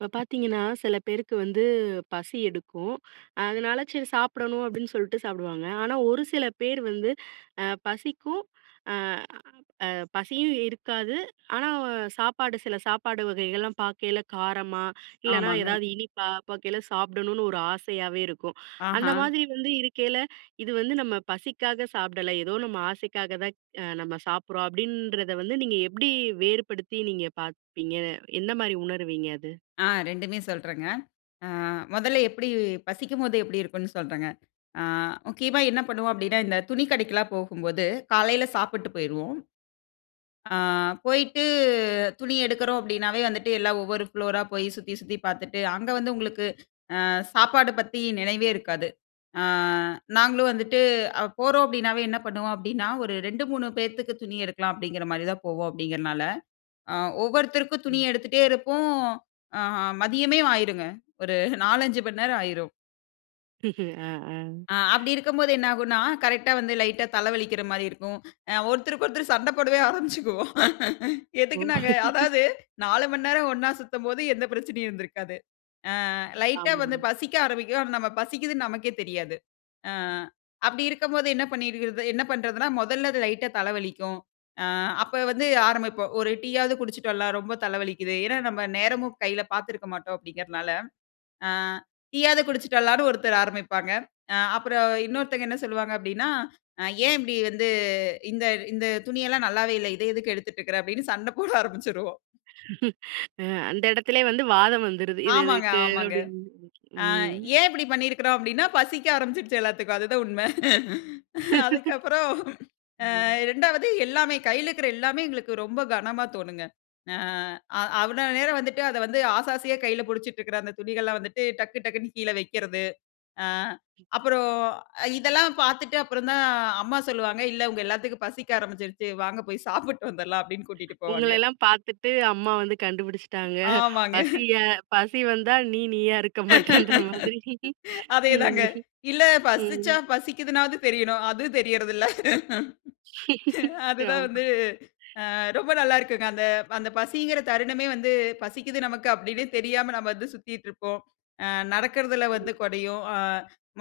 இப்ப பாத்தீங்கன்னா, சில பேருக்கு வந்து பசி எடுக்கும். அதனால, சரி சாப்பிடணும். அப்டின்னு சொல்ட்டு சாப்டுவாங்க. ஆனா, ஒரு சில பேர் வந்து, அ பசிக்கும் அ அ பசியும் இருக்காது. ஆனா, சாப்பாடு சில சாப்பாடு வகைகள்லாம் பாக்கையில, காரமா, இல்லன்னா ஆமாங்க. ஏதாவது இனிப்பா பாக்கையில சாப்பிடணுன்னு, ஒரு ஆசையாவே இருக்கும். அந்த ஆஹா. மாதிரி வந்து இருக்கையில, இது வந்து நம்ம பசிக்காக சாப்பிடல. ஏதோ நம்ம ஆசைக்காக தான் அ நம்ம சாப்பிட்றோம் அப்டின்றத வந்து, நீங்க எப்டி வேறுபடுத்தி, நீங்க பாப்பீங்க, gந்த மாரி உணருவீங்க, அது? ஆ 2மே சொல்றேங்க. அ முதல்ல எப்புடி பசிக்கும்போது, எப்புடி இருக்குன்னு சொல்றேங்க. ஆ, [unintelligible] முக்கியமா என்ன பண்ணுவோம் அப்டினா, இந்த துணி கடைக்குலா போகும்போது, காலையில சாப்பிட்டு போய்ருவோம். அ போயிட்டு துணி எடுக்குறோம் அப்டின்னாவே வந்துட்டு, எல்லா ஒவ்வொரு ஃப்ளோர் ரா போய் சுத்தி சுத்தி பாத்துட்டு, அங்க வந்து உங்களுக்கு, அ சாப்பாடு பத்தி நினைவே இருக்காது. ஆ நாங்களும் வந்துட்டு அ போறோம் அப்டின்னாவே, என்ன பண்ணுவோம் அப்டின்னா, "ஒரு 2, 3 பேத்துக்கு துணி எடுக்கலாம்," அப்டிங்கிற மாரி தான் போவோம் அப்டிங்கிறனால, அ ஒவ்வொருத்தருக்கும் துணி ம். எடுத்துட்டே இருப்போம். ஆ மதியமே ஆயிருங்க. ஒரு 4, 5 மண் நேரம் ஆயிரும். ம்ஹ்ம் ம் ம் அ அப்டி இருக்கும்போது என்ன ஆகுன்னா, கரெக்ட்டா வந்து லைட்டா தல வலிக்கிற மாரி இருக்கும். ஒருத்தருக்கு ஒருத்தர் சண்டை போடவே ஆரம்பிச்சிக்குவோம். எதுக்கு ஓ! நாங்க அதாவது 4 மணி நேரம் ஒண்ணா சுத்தும்போது எந்த பிரச்சனையும் இருந்திருக்காது அ. லைட்டா ஆமா. வந்து பசிக்க ஆரம்பிக்கும். ஆனா நம்ம பசிக்கிதுன்னு நமக்கே தெரியாது. அ அப்டி இருக்கும்போது என்ன பண்ணிறது என்ன பண்றதுன்னா மொதல்ல அது லைட்டா தலை வலிக்கும்.அ அப்ப வந்து ஆரம்பிப்போம். 'ஒரு டீ யாவது குடிச்சிட்டு வரலாம், ரொம்ப தலை வலிக்கிது.' ஏன்னா நம்ம நேரமும் கையில பார்த்திருக்க மாட்டோம். அப்டிங்கிறனால. அ. "டீ யாவது குடிச்சுட்டலாம்ன்னு" ஒருத்தர் ஆரம்பிப்பாங்க. அ அப்புறம் இன்னொருத்தங்க, என்ன சொல்லுவாங்க அப்டின்னா, "ஏன் இப்டி வந்து இந்த இந்த துணி எல்லாம் நல்லாவே இல்ல. இதை எதுக்கு எடுத்துட்டுருக்கிற" அப்டின்னு சண்டை போட ஆரம்பிச்சிருவோம். ஆ அந்த எடத்திலேயே வந்து வாதம் வந்துடுது இது ஆமாங்க, எதுக்கு? ஆமாங்க. அப்டின்னு. அ ம். ஏன் இப்டி பண்ணிருக்கிறோம் அப்டின்னா, பசிக்க ஆரம்பிச்சுடுச்சு எல்லாத்துக்கும் அதுதான் உண்மை. அதுக்கப்புறம் அ ம். 2 வது எல்லாமே, கையில இருக்ற எல்லாமே எங்களுக்கு ரொம்ப கணமா தோணுங்க. அ அவ்வளவு நேரம் வந்துட்டு அதை வந்து ஆசை ஆசையா கையில பிடிச்சிட்டு இருக்ற அந்த துணிகள்லாம் வந்துட்டு, டக்கு டக்குன்னு கீழ வெக்கிறது. அ அப்புறம் இதெல்லாம் பார்த்துட்டு அப்புறம் தான் அம்மா சொல்லுவாங்க, இல்ல உங்க எல்லாத்துக்கும் பசிக்க ஆரம்பிச்சுருச்சு வாங்க போய் சாப்பிட்டு வந்துர்றலாம் அப்டின்னு கூட்டிட்டு உங்கள போவாங்க. எல்லாம் பார்த்துட்டு அம்மா வந்து கண்டுபிடிச்சுட்டாங்க. ஆமாங்க. பசி பசி வந்தா நீ நீயா இருக்க மாட்டேன்ற மாதிரி. அதே தாங்க. இல்ல பசிச்சா ம். பசிக்கிதுனாவது தெரியனும். அது தெரியறதுல்ல. அதுதான் ஆமா. வந்து அ ரொம்ப நல்லாருக்குங்க. அந்த அந்த பசிங்கிற தருணமே வந்து, பசிக்குது நமக்கு அப்டின்னே தெரியாம நம்ம வந்து சுத்திட்டு இருப்போம். அ நடக்றதில வந்து ம். கொறையும்.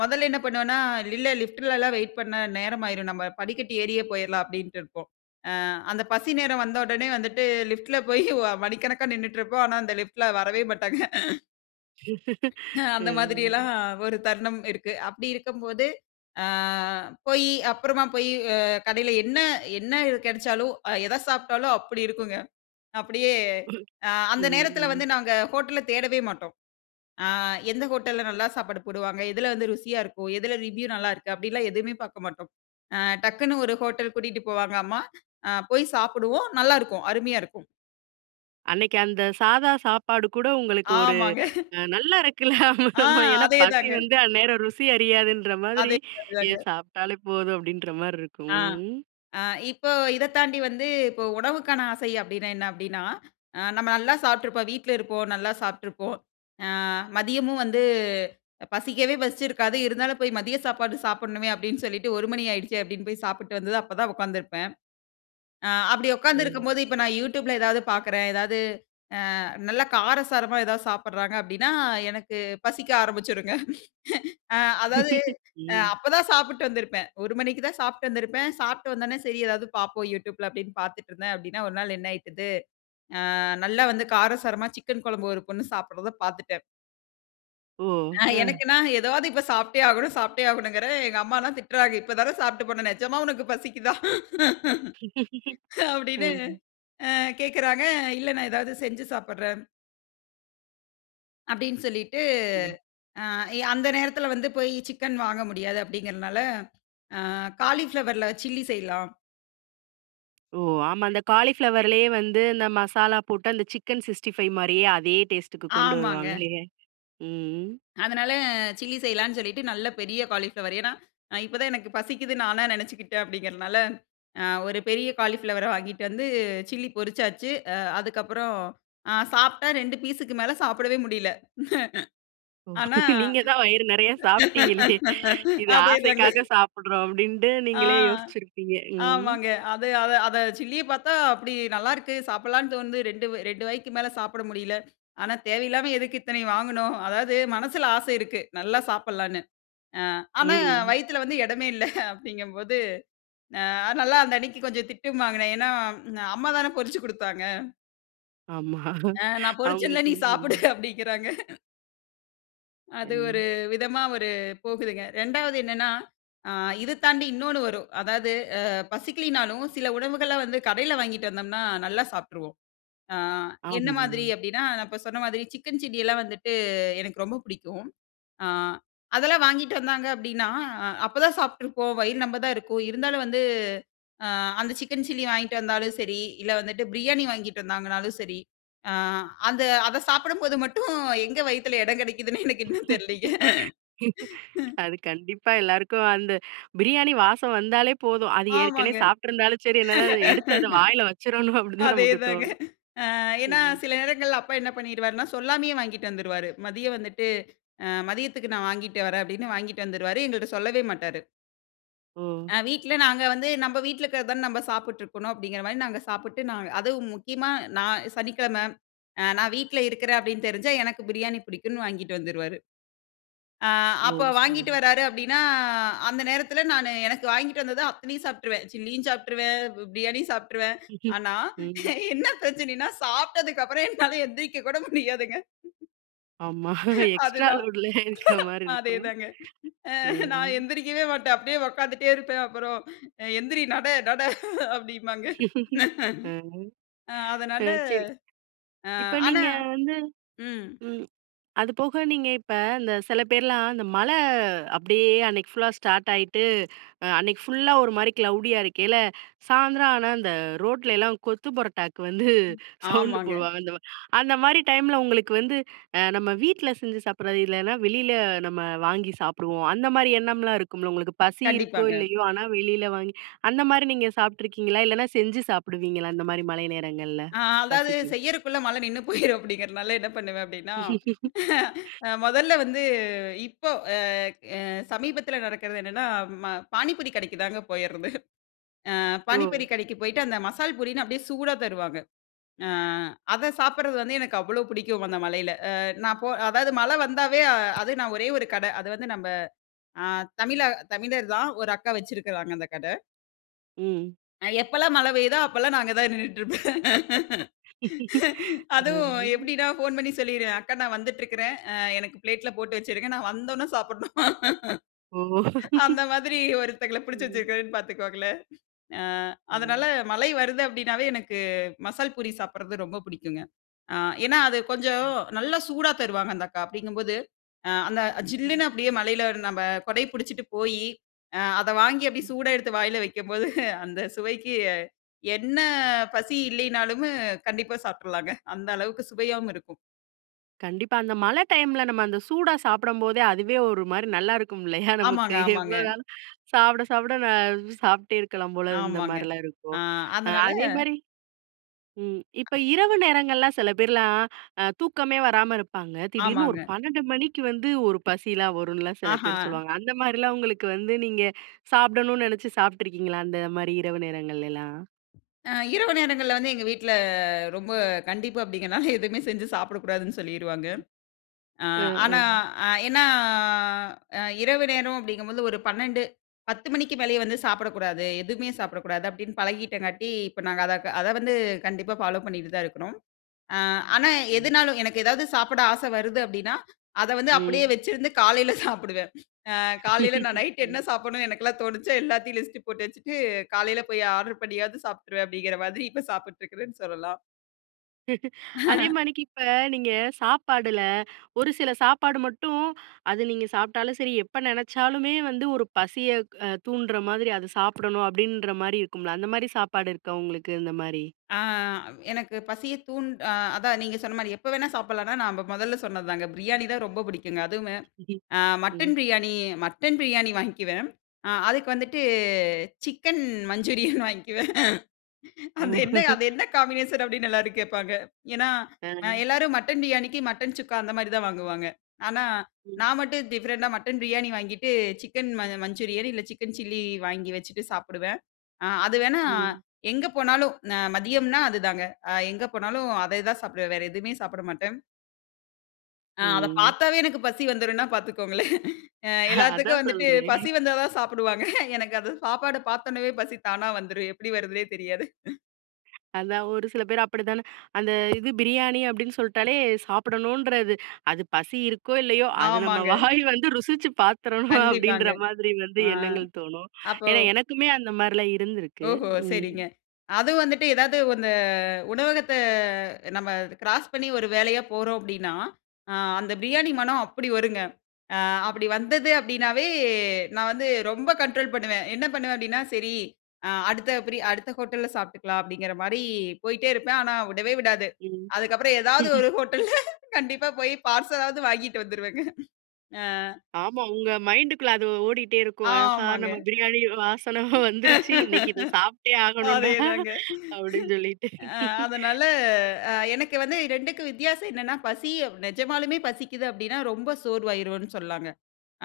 மொதல்ல என்ன பண்ணுவோன்னா, இல்ல இல்ல லிஃப்ட்லலாம் வெயிட் பண்ணா நேரமாயிரும். நம்ம படிக்கட்டி ஏறியே போயிரலாம் அப்படின்ட்டு இருப்போம். அ அந்த பசி நேரம் வந்தவுடனே வந்துட்டு லிப்டில போயி, மணிக்கணக்கா நின்னுட்ருப்போம் ஆனா அந்த லிஃப்ட்ல வரவே மாட்டாங்க. அந்த ம். மாதிரியெல்லாம் ஒரு தருணம் இருக்கு. அப்படி இருக்கம்போது, அ போயி அப்புறமா போயி ஆ கடைல என்ன என்ன, கெடைச்சாலும் அ எத சாப்ட்டாலும் அப்பிடி இருக்குங்க. அப்பிடியே ம், அ அந்த நேரத்தில வந்து ம். நாங்க ஹோட்டல தேடவே மாட்டோம். ஆ எந்த ஹோட்டல்ல நல்லா சாப்பாடு போடுவாங்க. எதுல வந்து ருசியா இருக்கும். எதுல ரிவ்யூ நல்லாயிருக்கு, அப்டிலாம் எதுவுமே பாக்க மாட்டோம். ஆ டக்குன்னு ஒரு ஹோட்டல் கூட்டிட்டு போவாங்க அம்மா! அ போய் சாப்பிடுவோம் நல்லாருக்கும், அருமையா இருக்கும். அன்னக்கி அந்த சாதா சாப்பாடு கூட உங்களுக்கு ஒரு ஆமாங்க. அ நல்லா இருக்குல, ஆமா ஆ. ஆமா ஏன்னா, அதே பசி தாங்க. வந்து அந்நேரம் ருசி அறியாதுன்ற மாதிரி, அதே மாரி ஏன் தாங்க. சாப்ட்டாலே போதும், அப்பிடின்ற மாரி இருக்கும். ஆ, ம், ம். ஆ இப்போ இத தாண்டி வந்து இப்போ உணவுக்கான ஆசை அப்டின்னா என்ன? அப்டீன்னா, ஆ நம்ம நல்லா சாப்ட்ருப்போம். வீட்ல இருப்போம். நல்லா சாப்ட்டுருப்போம். ஆ மதியமும் வந்து பசிக்கவே பசிச்சிருக்காது. இருந்தாலும் போய் மதிய சாப்பாடு சாப்புட்ணுமே அப்டின்னு சொல்லிட்டு 1 மணி ஆயிடுச்சே அப்டின்னு போய் சாப்பிட்டு வந்து தான் அப்ப தான் உக்காந்துருப்பேன். ஆ அப்பிடி ம். உக்கார்ந்திருக்கும்போது, இப்ப நான் யூட்யூப்ல எதாவது பாக்கிறேன். ஏதாவது, ஆ நல்லா காரசாரமா எதாவது சாப்பிட்றாங்க அப்டின்னா, எனக்கு பசிக்க ஆரம்பிச்சிருங்க. ஆ அதாவது அ ம். அப்ப தான் சாப்பிட்டு வந்திருப்பேன். 1 மணிக்கு தான் சாப்ட்டு வந்திருப்பேன். சாப்ட்டு வந்தோன்ன சரி ஏதாவது பாப்போம் யூட்யூப்ல அப்டின்னு பாத்துட்ருந்தேன் அப்டின்னா ஒரு நாள் என்ன ஆயிட்டுது, ஆ நல்லா வந்து காரசாரமா சிக்கன் குழம்பு ஒரு பொண்ணு சாப்பிடுறத பாத்துட்டேன். ஓ! அ, அ. எனக்குனா, ஏதாவது இப்ப சாப்ட்டே ஆகணும், சாப்ட்டே ஆகணுங்குறே. எங்க அம்மாலாம் திட்றாங்க, இப்ப தான சாப்ட்டு போன. நிஜமா உனக்கு பசிக்குதா. அப்டினு ம். அ கேட்குறாங்க. இல்ல நான் ஏதாது செஞ்சு சாப்டுறேன். அப்டின்னு சொல்லிட்டு, ம். அ அந்த நேரத்தில வந்து போயி, சிக்கன் வாங்க முடியாது அப்டிங்கிறனால, அ, காளிபிளவர்ல சில்லி செய்யலாம். ஓ! ஆமா. அந்த காளிபிளவர்லயே வந்து அந்த மசாலா போட்டு, அந்த சிக்கன் சிக்ஸ்ட்டிஃபைவ் மாரியே, அதே டேஸ்டுக்கு கொண்டு ஆமாங்க. வருவாங்களே. ம். அதனால, சில்லி செய்யலானு சொல்லிட்டு, நல்ல பெரிய காலிஃப்ளவர். ஏன்னா, இப்ப தான் எனக்கு பசிக்குதுனு நானா நெனைச்சுக்கிட்டேன், அப்படிங்கிறனால. அ, ஒரு பெரிய காலிஃப்ளவர வாங்கிட்டு வந்து, சில்லி பொறிச்சாச்சு. அ, அதுக்கப்புறம் அ, சாப்பிட்டா 2 பீஸுக்கு மேல, சாப்பிடவே முடியல. ஓ! ஆனா. நீங்க தான் வயிறு நெறயா சாப்பிட்டீங்களே. இது அதேதாங்க. ஆசைக்காக சாப்டுறோம் அப்டின்ட்டு, ஆ, நீங்களே யோசிச்சிருப்பீங்க. ம். ஆமாங்க. அத, அத, அத சில்லிய பாத்தா, அப்டி நல்லாருக்கு. சாப்படலான்னு தோணுது. 2 2 வாய்க்கு மேல சாப்ட முடியல ஆனா, தேவயில்லாம எதுக்கு இத்தனைய வாங்கணும். அதாவது மனசுல ஆச இருக்கு, நல்லா சாப்டலான்னு. அ, ஆனா ம். வயுத்துல வந்து இடமே இல்ல அப்டிங்கும்போது, அ நல்லா அந்த அன்னைக்கு கொஞ்ச திட்டும் வாங்குனேன். ஏன்னா, அம்மா தான பொறிச்சு குடுத்தாங்க. ஆமா ஆ நான் பொரிச்சேன்ல அவங்களுக்கு நீ சாப்பிடு ம். அப்பிடிங்கிறாங்க. அது ஒரு ம். விதமா ஒரு போகுதுங்க. 2ஆவது என்னன்னா அ இது தாண்டி இன்னொன்னு வரும். அதாவது அ பசிக்கலனாலும் சில உணவுகள வந்து கடையில வாங்கிக்கிட்டு வந்தோம்னா, நல்லா சாப்பிட்டுருவோம். ஆ என்ன ஆமா. மாதிரி அப்பிடின்னா நான் சொன்ன மாதிரி சிக்கன் சில்லிலாம் வந்துட்டு எனக்கு ரொம்ப பிடிக்கும். ஆ அதெல்லாம் வாங்கிக்கிட்டு வந்தாங்க அப்பிடின்னா, அ அப்பதான் சாப்பிட்டுருப்போம். வயிறு நெம்ப தான் இருக்கும் இருந்தாலும் வந்து அ அந்த சிக்கன் சில்லி வாங்கிட்டு வந்தாலும் சரி, இல்ல வந்துட்டு பிரியாணி வாங்கிட்டு வந்தாங்கனாலும் சரி, அ அந்த அத சாப்பிடும்போது மட்டும் எங்கே வயித்தில இடம் கிடைக்கிதுன்னே எனக்கு இன்னும் தெரிலேங்க. அது கண்டிப்பா எல்லாருக்கும் அந்த பிரியாணி வாசம் வந்தாலே போதும். அது ஏற்கனவே ஆமாங்க. சாப்பிட்டு இருந்தாலும் சரி, என்னதான் அத எடுத்து அந்த வாயில வச்சிரணும் அப்பிடிதான் அதே நமக்கு தாங்க. தோணும். அ ஏன்னா ம். சில நேரங்கள்ல அப்பா என்ன பண்ணிடுவாருன்னா, சொல்லாமயே வாங்கிட்டு வந்துருவாரு. மதியம் வந்துட்டு அ மதியத்துக்கு நான் வாங்கிட்டு வரேன் அப்பிடின்னு வாங்கிட்டு வந்துருவாரு. எங்கள்ட்ட சொல்லவே மாட்டாரு. ஓ! ஆ வீட்ல நாங்க வந்து நம்ம வீட்ல இருக்கிறத தான நம்ம சாப்பிட்டுருக்கணும் அப்பிடிங்கிறமாரி நாங்க சாப்பிட்டு நாங்க அதுவும் முக்கியமா நான் சனிக்கிழமை அ நான் வீட்ல இருக்கிறேன் அப்பிடின்னு தெரிஞ்சா எனக்கு பிரியாணி பிடிக்குன்னு வாங்கிட்டு வந்துருவாரு. ஆ ஓ! அப்ப சரி. வாங்கிட்டு வர்றாரு அப்பிடின்னா, அந்த நேரத்தில நானு எனக்கு வாங்கிட்டு வந்தத அத்தனையும் சாப்பிட்டுருவேன். சில்லியும் சாப்பிட்டுருவேன், பிரியாணியும் சாப்பிட்டுருவேன். ஆனா ம். என்ன பிரச்சனையின்னா, சாப்பிட்டதுக்கு அப்புறம் என்னால எழுந்திரிக்க கூட முடியாதுங்க. ஆமா அது எக்ஸ்ட்ரா தான். லோட்லயே இருக்கமாரி அதே இருக்கும். தாங்க. அ ம். நான் எந்திரிக்கவே மாட்டேன். அப்பிடியே உட்கார்ந்துட்டே இருப்பேன். அப்புறம் எந்திரி நட நட அப்பிடிம்பாங்க. ம். ஆ, ஆ, அதனால சரி. ஆ இப்ப ஆனா நீங்க வந்து ம். ம். அதுபோக நீங்க இப்ப இந்த சில பேர்லாம் அந்த மழ அப்பிடியே அன்னக்கி ஃபுல்லா ஸ்டார்ட் ஆயிட்டு, அ அன்னக்கி ஃபுல்ல ஒருமாரிக்கு க்ளோடியா இருக்கயில, சாயந்தரம் ஆனா, அந்த ரோட்லயெல்லாம் கொத்து பரோட்டாக்கு வந்து சவுண்டு ஆமாங்க. போடுவாங்க அந்தமாரி அந்தமாரி டைம்ல உங்களுக்கு வந்து அ நம்ம வீட்ல செஞ்சு சாப்பிட்றது இல்லன்னா, வெளியில நம்ம வாங்கி சாப்பிடுவோம். அந்தமாரி எண்ணம்லாம் இருக்கும்ல உங்களுக்கு. பசி இருக்கோ! கண்டிப்பாங்க. இல்லயோ! ஆனா வெளில வாங்கி அந்தமாரி நீங்க சாப்பிட்ருக்கீங்களா? இல்லன்னா, செஞ்சு சாப்பிடுவீங்களா? அந்தமாரி மழை நேரங்கள்ல? ஆ அதாவது பசிக்கி செய்யிறக்குள்ள மழ நின்னுபோயிரும், அப்பிடிங்கிறனால என்ன பண்ணுவேன், அப்பிடின்னா, ஆ மொதல்ல வந்து இப்போ அ அ சமீபத்தில நடக்கிறது என்னன்னா, ம பாணிபூரி கடைக்குதாங்க போயிறது. ஆ ஓ! பானிபூரி கடைக்கு போயிட்டு அந்த மசால் பூரின்னு அப்பிடியே சூடாக தருவாங்க. ஆ அத சாப்பிட்றது வந்து எனக்கு அவ்ளோ பிடிக்கும். அந்த மழையில. அ நான் போ அதாவது மழை வந்தாவே அது நான் ஒரே ஒரு கட அது வந்து நம்ம ஆ தமிழா தமிழர் தான். ஒரு அக்கா வச்சிருக்கிறாங்க அந்த கட. ம். எப்பலாம் மழ பெய்யுதோ அப்பலாம் நான் அங்க தான் நின்னுட்டு இருப்பேன். அதுவும் ம். எப்டினா போன் பண்ணி சொல்லிடுவேன். அக்கா நான் வந்துட்டு இருக்குற. ஆ எனக்கு பிளேட்ல போட்டு வச்சிருங்க. நான் வந்தொன்னே சாப்டணும். ஓ! அந்த மாதிரி ஒருத்தவங்கள பிடிச்சி ம். வச்சிருக்கேன்னு பாத்துக்கோங்களேன். ஆ அதனால ம். மழை வருது அப்டின்னாவே எனக்கு மசால் பூரி சாப்டுறது ரொம்ப பிடிக்குங்க. அ ஏன்னா அது கொஞ்சம் நல்லா சூடா தருவாங்க அந்த அக்கா. அப்டிங்கும்போது ஆ அந்த ஜில்லுனு அப்டியே மழைல, நம்ம குடை பிடிச்சுட்டு போயி அ அத வாங்கி அப்டியே சூடா எடுத்து வாய்ல வெக்கும்போது, அந்த சுவைக்கு என்ன பசி இல்லினாலுமே கண்டிப்பா சாப்டுலாங்க. அந்த அளவுக்கு சுவையாவும் இருக்கும். கண்டிப்பா. அந்த மழ டைம்ல நம்ம அந்த சூடா சாப்டும்போதே அதுவே ஒரு மாரி நல்லா இருக்கும் இல்லயா நமக்கு, ஆமாங்க, ஆமாங்க. எவ்வளோ நாளும் சாப்ட, சாப்ட நான் சாப்ட்டே இருக்கலாம் போல இருந்த ஆமாங்க. மாரிலா ஆ இருக்கும். அதனால அதே மாரி ம் இப்ப இரவு நேரங்கள்லாம் சில பேர்லாம் அ தூக்கமே வராம இருப்பாங்க. திடீர்னு ஒரு ஆமாங்க. 12 மணிக்கு வந்து ஒரு பசில வரும்னுலாம் சில ஆஹா. பேர் சொல்லுவாங்க, அந்த மாதிரிலாம் உங்களுக்கு வந்து நீங்க சாப்டணும்னு நெனச்சு சாப்பட்டு இருக்கீங்களா? அந்த மாரி இரவு நேரங்கள்லலாம்? அ இரவு நேரங்கள்ல வந்து எங்க வீட்ல ரொம்ப கண்டிப்பு அப்படிங்கனால, எதுவுமே செஞ்சு சாப்பிடக்கூடாதுன்னு சொல்லிருவாங்க. அ ம், ஆனா ம். அ ஏன்னா, அ இரவு நேரம் அப்படிங்கும்போது ஒரு 12. 10 மணிக்கு மேலயே வந்து சாப்பிடக்கூடாது, எதுமே சாப்பிடக்கூடாது. அப்டின்னு பழகிட்டங்காட்டி, இப்ப நாங்க அத அத வந்து கண்டிப்பா ஃபாலோ பண்ணிட்டு தான் இருக்கிறோம். அ ஆனா ம். எதுனாலும் எனக்கு ஏதாவது சாப்பிட ஆசை வருது அப்டின்னா, அத வந்து அப்படியே ம். வச்சிருந்து காலைல சாப்பிடுவேன். அ காலைல நான் நைட்டு என்ன ம். சாப்பிடணுன்னு எனக்கெல்லாம் தோணுச்சோ, எல்லாத்தையும் லிஸ்ட்டு போட்டு வச்சுட்டு காலைல போயி ஆடர் பண்ணியாது சாப்ட்டுருவேன் அப்படிங்கிற மாதிரி இப்போ சாப்பிட்ருக்றேன்னு சொல்லலாம். அதே மாதிரிக்கி இப்ப நீங்க சாப்பாடுல ஒரு சில சாப்பாடு மட்டும், அது நீங்க சாப்ட்டாலும் சரி, எப்ப நெனச்சாலுமே வந்து ஒரு பசிய க-தூண்டுற மாரி, அத சாப்பிடணும் அப்படின்ற மாரி இருக்கும்ல, அந்த மாரி சாப்பாடு இருக்கா உங்களுக்கு? இந்த மாரி. ஆ எனக்கு பசியை தூண் அ அதான் நீங்க சொன்ன மாரி எப்ப வேணா சாப்பிடலான்னா, நம்ப மொதல்ல சொன்னது தாங்க பிரியாணி தான் ரொம்ப புடிக்குங்க. அதுவுமே அ மட்டன் ம். பிரியாணி மட்டன் பிரியாணி வாங்கிக்குவேன், அ அதுக்கு வந்துட்டு சிக்கன் மஞ்சூரியன் வாங்க்குவேன். அந்த என்ன அது என்ன காம்பினேஷன் அப்படின்னு எல்லாரும் கேப்பாங்க. ஏன்னா, அ அ. எல்லாரும் மட்டன் பிரியாணிக்கு, மட்டன் சுக்கா அந்த மாரி தான் வாங்குவாங்க. ஆனா ம். நான் மட்டும் டிஃபரண்ட்டா மட்டன் பிரியாணி வாங்கிட்டு, சிக்கன் மஞ்சூரியன் இல்ல, சிக்கன் சில்லி வாங்கி வச்சிட்டு சாப்பிடுவேன். அ அது வேணா ம். எங்க போனாலும் ந மதியம்ன்னா அது தாங்க. அ எங்க போனாலும் அதை தான் சாப்பிடுவேன், வேற எதுவுமே சாப்பிட மாட்டேன். ஆ அத ம். பார்த்தாவே எனக்கு பசி வந்துரும்னா பார்த்துக்கோங்களேன். ஆ எல்லாத்துக்கும் அதான் வந்துட்டு சொல்றேன். பசி வந்தா தான் சாப்புடுவாங்க. எனக்கு அந்த சாப்பாட பார்த்தோனயே பசி தானா வந்துரும். எப்படி வருதுன்னே தெரியாது. அதான். ஒரு சில பேர் அப்படி தான. அந்த இது "பிரியாணி" அப்படின்னு சொல்லிட்டாலே சாப்பிடணுன்றது. அது "பசி இருக்கோ, இல்லையோ, அது நம்ம ஆமாங்க. வாய் வந்து ருசிச்சு பார்த்துரணும்" கண்டிப்பாங்க. அப்படின்ற மாதிரி வந்து ஆ. எண்ணங்கள் தோணும். அப்போ ஏன்னா, எனக்குமே அந்த மாரிலாம் இருந்திருக்கு. ஓஹோ! ம். சரிங்க. அதுவும் வந்துட்டு ஏதாவது அந்த உணவகத்த, நம்ம கிராஸ் பண்ணி ஒரு வேலையா போறோம் அப்படின்னா, அ அந்த பிரியாணி மனம் அப்படி வருங்க. ஆ அப்படி வந்தது அப்படினாவே, நான் வந்து ரொம்ப கண்ட்ரோல் பண்ணுவேன். என்ன பண்ணுவேன் அப்படின்னா, "சரி. அ அடுத்த பிரி அடுத்த ஹோட்டல்ல சாப்பிட்டுக்கலாம்" அப்படிங்கிற மாரி போயிட்டே இருப்பேன், ஆனா விடவே விடாது. ம். அதுக்கப்புறம் ஏதாவது ஒரு ஹோட்டல்ல கண்டிப்பா போய் பார்சலாவது வாங்கிட்டு வந்துருவேங்க. அ. ஆமா. உங்க மைண்ட்டுக்குள்ள அதுவ் ஓடிட்டே இருக்கும். "ஆஹா! ஆமாங்க. நம்ம பிரியாணி வ் வாசன வந்துருச்சி. இன்னைக்கு இத சாப்பிட்டே ஆகணும்டா!" .அதேதாங்க. அப்படின்னு சொல்லிட்டு. அ அதனால அ, எனக்கு வந்து 2க்கும் வித்தியாசம் என்னென்னா பசி அ நிஜமாலுமே பசிக்குது அப்படின்னா, ரொம்ப சோர்வாயிருவோம்னு சொல்லாங்க.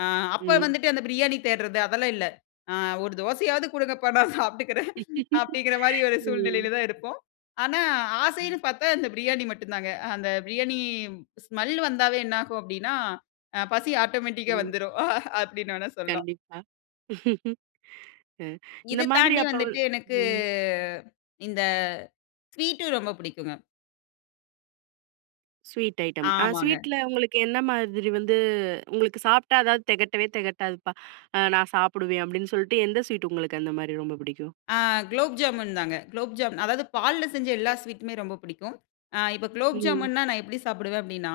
ஆ அப்போ ம். வந்துட்டு அந்த பிரியாணி தேடுறது, அதெல்லாம் இல்ல. "ஆ ஒரு தோசையாவது குடுங்கப்பா நான் சாப்பட்டுக்குறேன்", அப்படிங்கிற மாரி ஒரு ம். சூழ்நிலையில தான் இருப்போம். ஆனா, ம். ஆசைன்னு பார்த்தா, இந்த பிரியாணி மட்டும் தாங்க. அ அந்த பிரியாணி, ஸ்மெல் வந்தாவே என்னாகும் அப்படின்னா, அ பசி ஆட்டோமேட்டிக்கா ம். வந்துரும், அப்படின்னு வேணா சொல்லாம். கண்டிப்பா.. அ. இந்த இது மாதிரி தாண்டி அப்போல் வந்துட்டு எனக்கு ம். இந்த, ஸ்வீட்டும் ரொம்ப பிடிக்கும்ங்க. Sweet item. அ ஆமாங்க. ஸ்வீட்ல உங்களுக்கு என்ன மாதிரி வந்து உங்களுக்கு சாப்ட்டா அதாவது திகட்டவே தெகட்டாதுப்பா. அ நான் சாப்படுவேன் அப்டின்னு சொல்லிட்டு எந்த ஸ்வீட் உங்களுக்கு அந்த மாதிரி ரொம்ப புடிக்கும்? ஆ. குலோப் ஜாமுன் தாங்க. குலோப் ஜாமூன் அதாவது பால்ல செஞ்ச எல்லா ஸ்வீட்டுமே ரொம்ப பிடிக்கும். ஆ இப்போ குலோப் ம். ஜாமுன்னா நான் எப்டி சாப்புடுவேன் அப்டின்னா,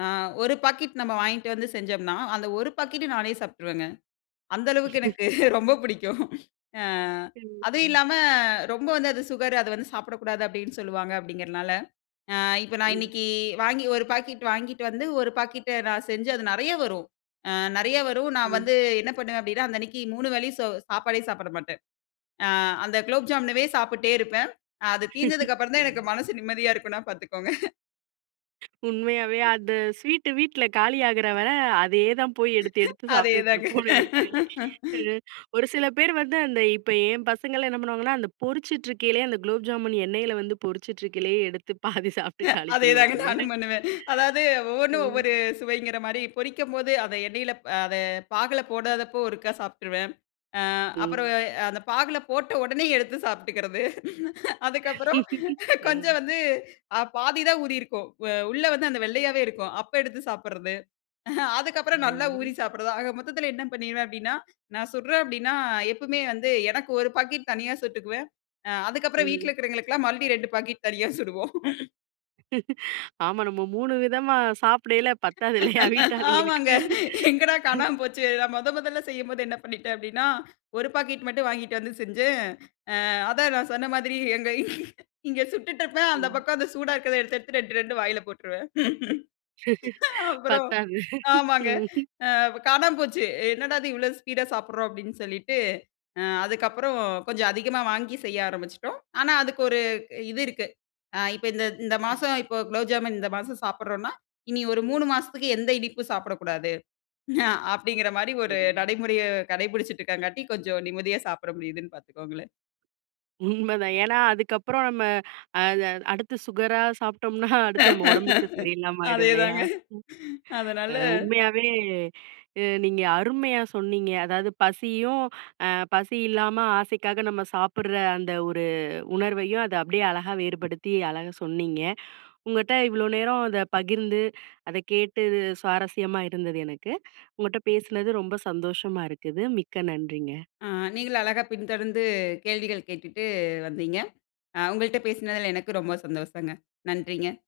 ஆ. "ஒரு பாக்கெட் நம்ம வாங்கிட்டு வந்து செஞ்சோம்னா" அந்த ஒரு பாக்கெட் நானே சாப்ட்டுருவேங்க. அந்த அளவுக்கு [unintelligible] எனக்கு ரொம்ப புடிக்கும் ஆ. அதுவும் ம். இல்லாம ரொம்ப வந்து அது சுகரு, அத வந்து சாப்பிடக்கூடாது அப்டின்னு சொல்லுவாங்க அப்டிங்கிறதுனால, ஆ. இப்போ நான் ம். இன்னிக்கி வாங்கி ஒரு பாக்கெட் வாங்கிட்டு வந்து, ஒரு பாக்கெட்ட நான் செஞ்சு அது நெறையா வரும். அ நெறையா வரும். நான் ம். வந்து என்ன பண்ணுவேன் அப்டின்னா, அந்த அன்னிக்கு மூணு வேலயு சோ சாப்பாடே சாப்பட மாட்டேன். ஆ. அந்த குலோப் ஜாமூன்ன்வே சாப்புட்டே இருப்பேன். அ அது தீர்ந்ததுக்கு அப்புறம் தான் எனக்கு ம். மனசு நிம்மதியா இருக்கும்னா பார்த்துக்கோங்க. உண்மையாவே. அந்த ஸ்வீட்டு வீட்ல காலியாகிற வர. அதேதான் போய் எடுத்து எடுத்து அதே தாங்க. சாப்ட்டுட்டுருப்போம்னு நனக்கிறேன். அ ஒரு சில பேர் வந்து அந்த இப்ப என் பசங்கள்லாம் என்ன பண்ணுவாங்கன்னா, அந்த பொரிச்சிட்டு இருக்கையிலேயே அந்த குலோப் ஜாமுன் எண்ணெயில வந்து பொரிச்சுட்டு இருக்கையிலேயே எடுத்து பாதி சாப்ட்டு காலி அதேதாங்க. பண்ணுவாங்க. நானும் பண்ணுவேன். அதாது ஒவ்வொன்னும் ம். ஒவ்வொரு சுவைங்கிற மாரி. பொரிக்கும்போது அதை எண்ணெயில அ அத பாகுல போடாதப்போ ஒருக்கா சாப்ட்டுருவன். ஆ. அப்புறம் ம். அந்த பாகுல போட்ட உடனே எடுத்து சாப்ட்டுக்கிறது. அதுக்கப்புறம் அ. கொஞ்சம் வந்து அ பாதிதான் ஊறியிருக்கும், அ உள்ள வந்து அந்த வெள்ளையாவே இருக்கும். அப்போ எடுத்து சாப்பட்றது. அதுக்கப்புறம் நல்லா ஊறி ம். சாப்பட்றது. ஆக மொத்தத்துல என்ன பண்ணிடுவேன் அப்டின்னா, நான் சுட்றேன் அப்டின்னா, எப்பவுமே வந்து எனக்கு ஒரு பாக்கெட் தனியா சுட்டுக்குவேன். அ. அதுக்கப்புறம் வீட்ல ம் இருக்கிறவங்களுக்கெல்லாம் மறுபடியும் 2 பாக்கெட் தனியா சுடுவோம். ஆமா நம்ம 3 விதமா சாப்டயில பத்தாது இல்லயா! வீட்டு ஆமாங்க. ஆளுங்களுக்கு. எங்கடா காணாம போச்சே! நான் முத முதல்ல செய்யும்போது என்ன பண்ணிட்டேன் அப்பிடினா, ஒரு பாக்கெட் மட்டும் வாங்கிட்டு வந்து செஞ்சேன். அ அதான் நான் சொன்ன மாதிரி எங்க இங்க சுட்டுட்டுருப்பேன், அந்த ம். பக்கம் அந்த சூடா இருக்கிறத எடுத்து, எடுத்து 2 2 வாயில போட்டுருவேன் அ அப்புறம் பத்தாது, ஆமாங்க. அ காணாம போச்சு "என்னடா! இது இவ்ளோ ஸ்பீடா சாப்பிட்றோம்" அப்டின்னு சொல்லிட்டு அ அதுக்கப்புறம் கொஞ்சம் அதிகமா வாங்கி செய்ய ஆரம்ப்ச்சுட்டோம். ஆனா அதுக்கு ஒரு இது இருக்கு. ஆ இப்ப இந்த இந்த ம். மாசம் இப்போ குலோப்ஜாமுன் இந்த மாசம் சாப்பிட்றோன்னா, இனி ஒரு 3 மாசத்துக்கு எந்த இனிப்பும் சாப்பிடக்கூடாது. அ அப்பிடிங்கிறமாரி ஒரு [unintelligible] நடைமுறைய கடைப்பிடிச்சிட்டு இருக்கங்காட்டி கொஞ்சம் நிம்மதியா சாப்பிட முடியுதுன்னு பாத்துக்கோங்களேன். உண்மதான். ஏன்னா, அதுக்கு அப்புறம் நம்ம அத அடுத்து சுகரா சாப்ட்டோம்னா அடுத்து நம்ம உடம்புக்கு சரி இல்லாம ஆயிடும் அதே இல்லயா! தாங்க. ம். அதனால அ உண்மையாவே அ நீங்க அருமையா சொன்னீங்க. அதாவது பசியும், அ பசி இல்லாம ஆசைக்காக நம்ம சாப்பிடுற அந்த ஒரு உணர்வையும், அது அப்பிடியே அழகா வேறுபடுத்தி அழகா சொன்னீங்க. உங்கட்ட இவ்ளோ நேரம் அத பகிர்ந்து, அத கேட்டு சுவாரஸ்யமா இருந்தது எனக்கு. உங்கட்ட பேசுனது ரொம்ப சந்தோஷமா இருக்குது. மிக்க நன்றிங்க. ஆ நீங்களும் அழகா பின்தொடர்ந்து கேள்விகள் கேட்டுட்டு வந்தீங்க. அ உங்கள்ட்ட பேசினதில எனக்கு ரொம்ப சந்தோஷங்க. நன்றிங்க.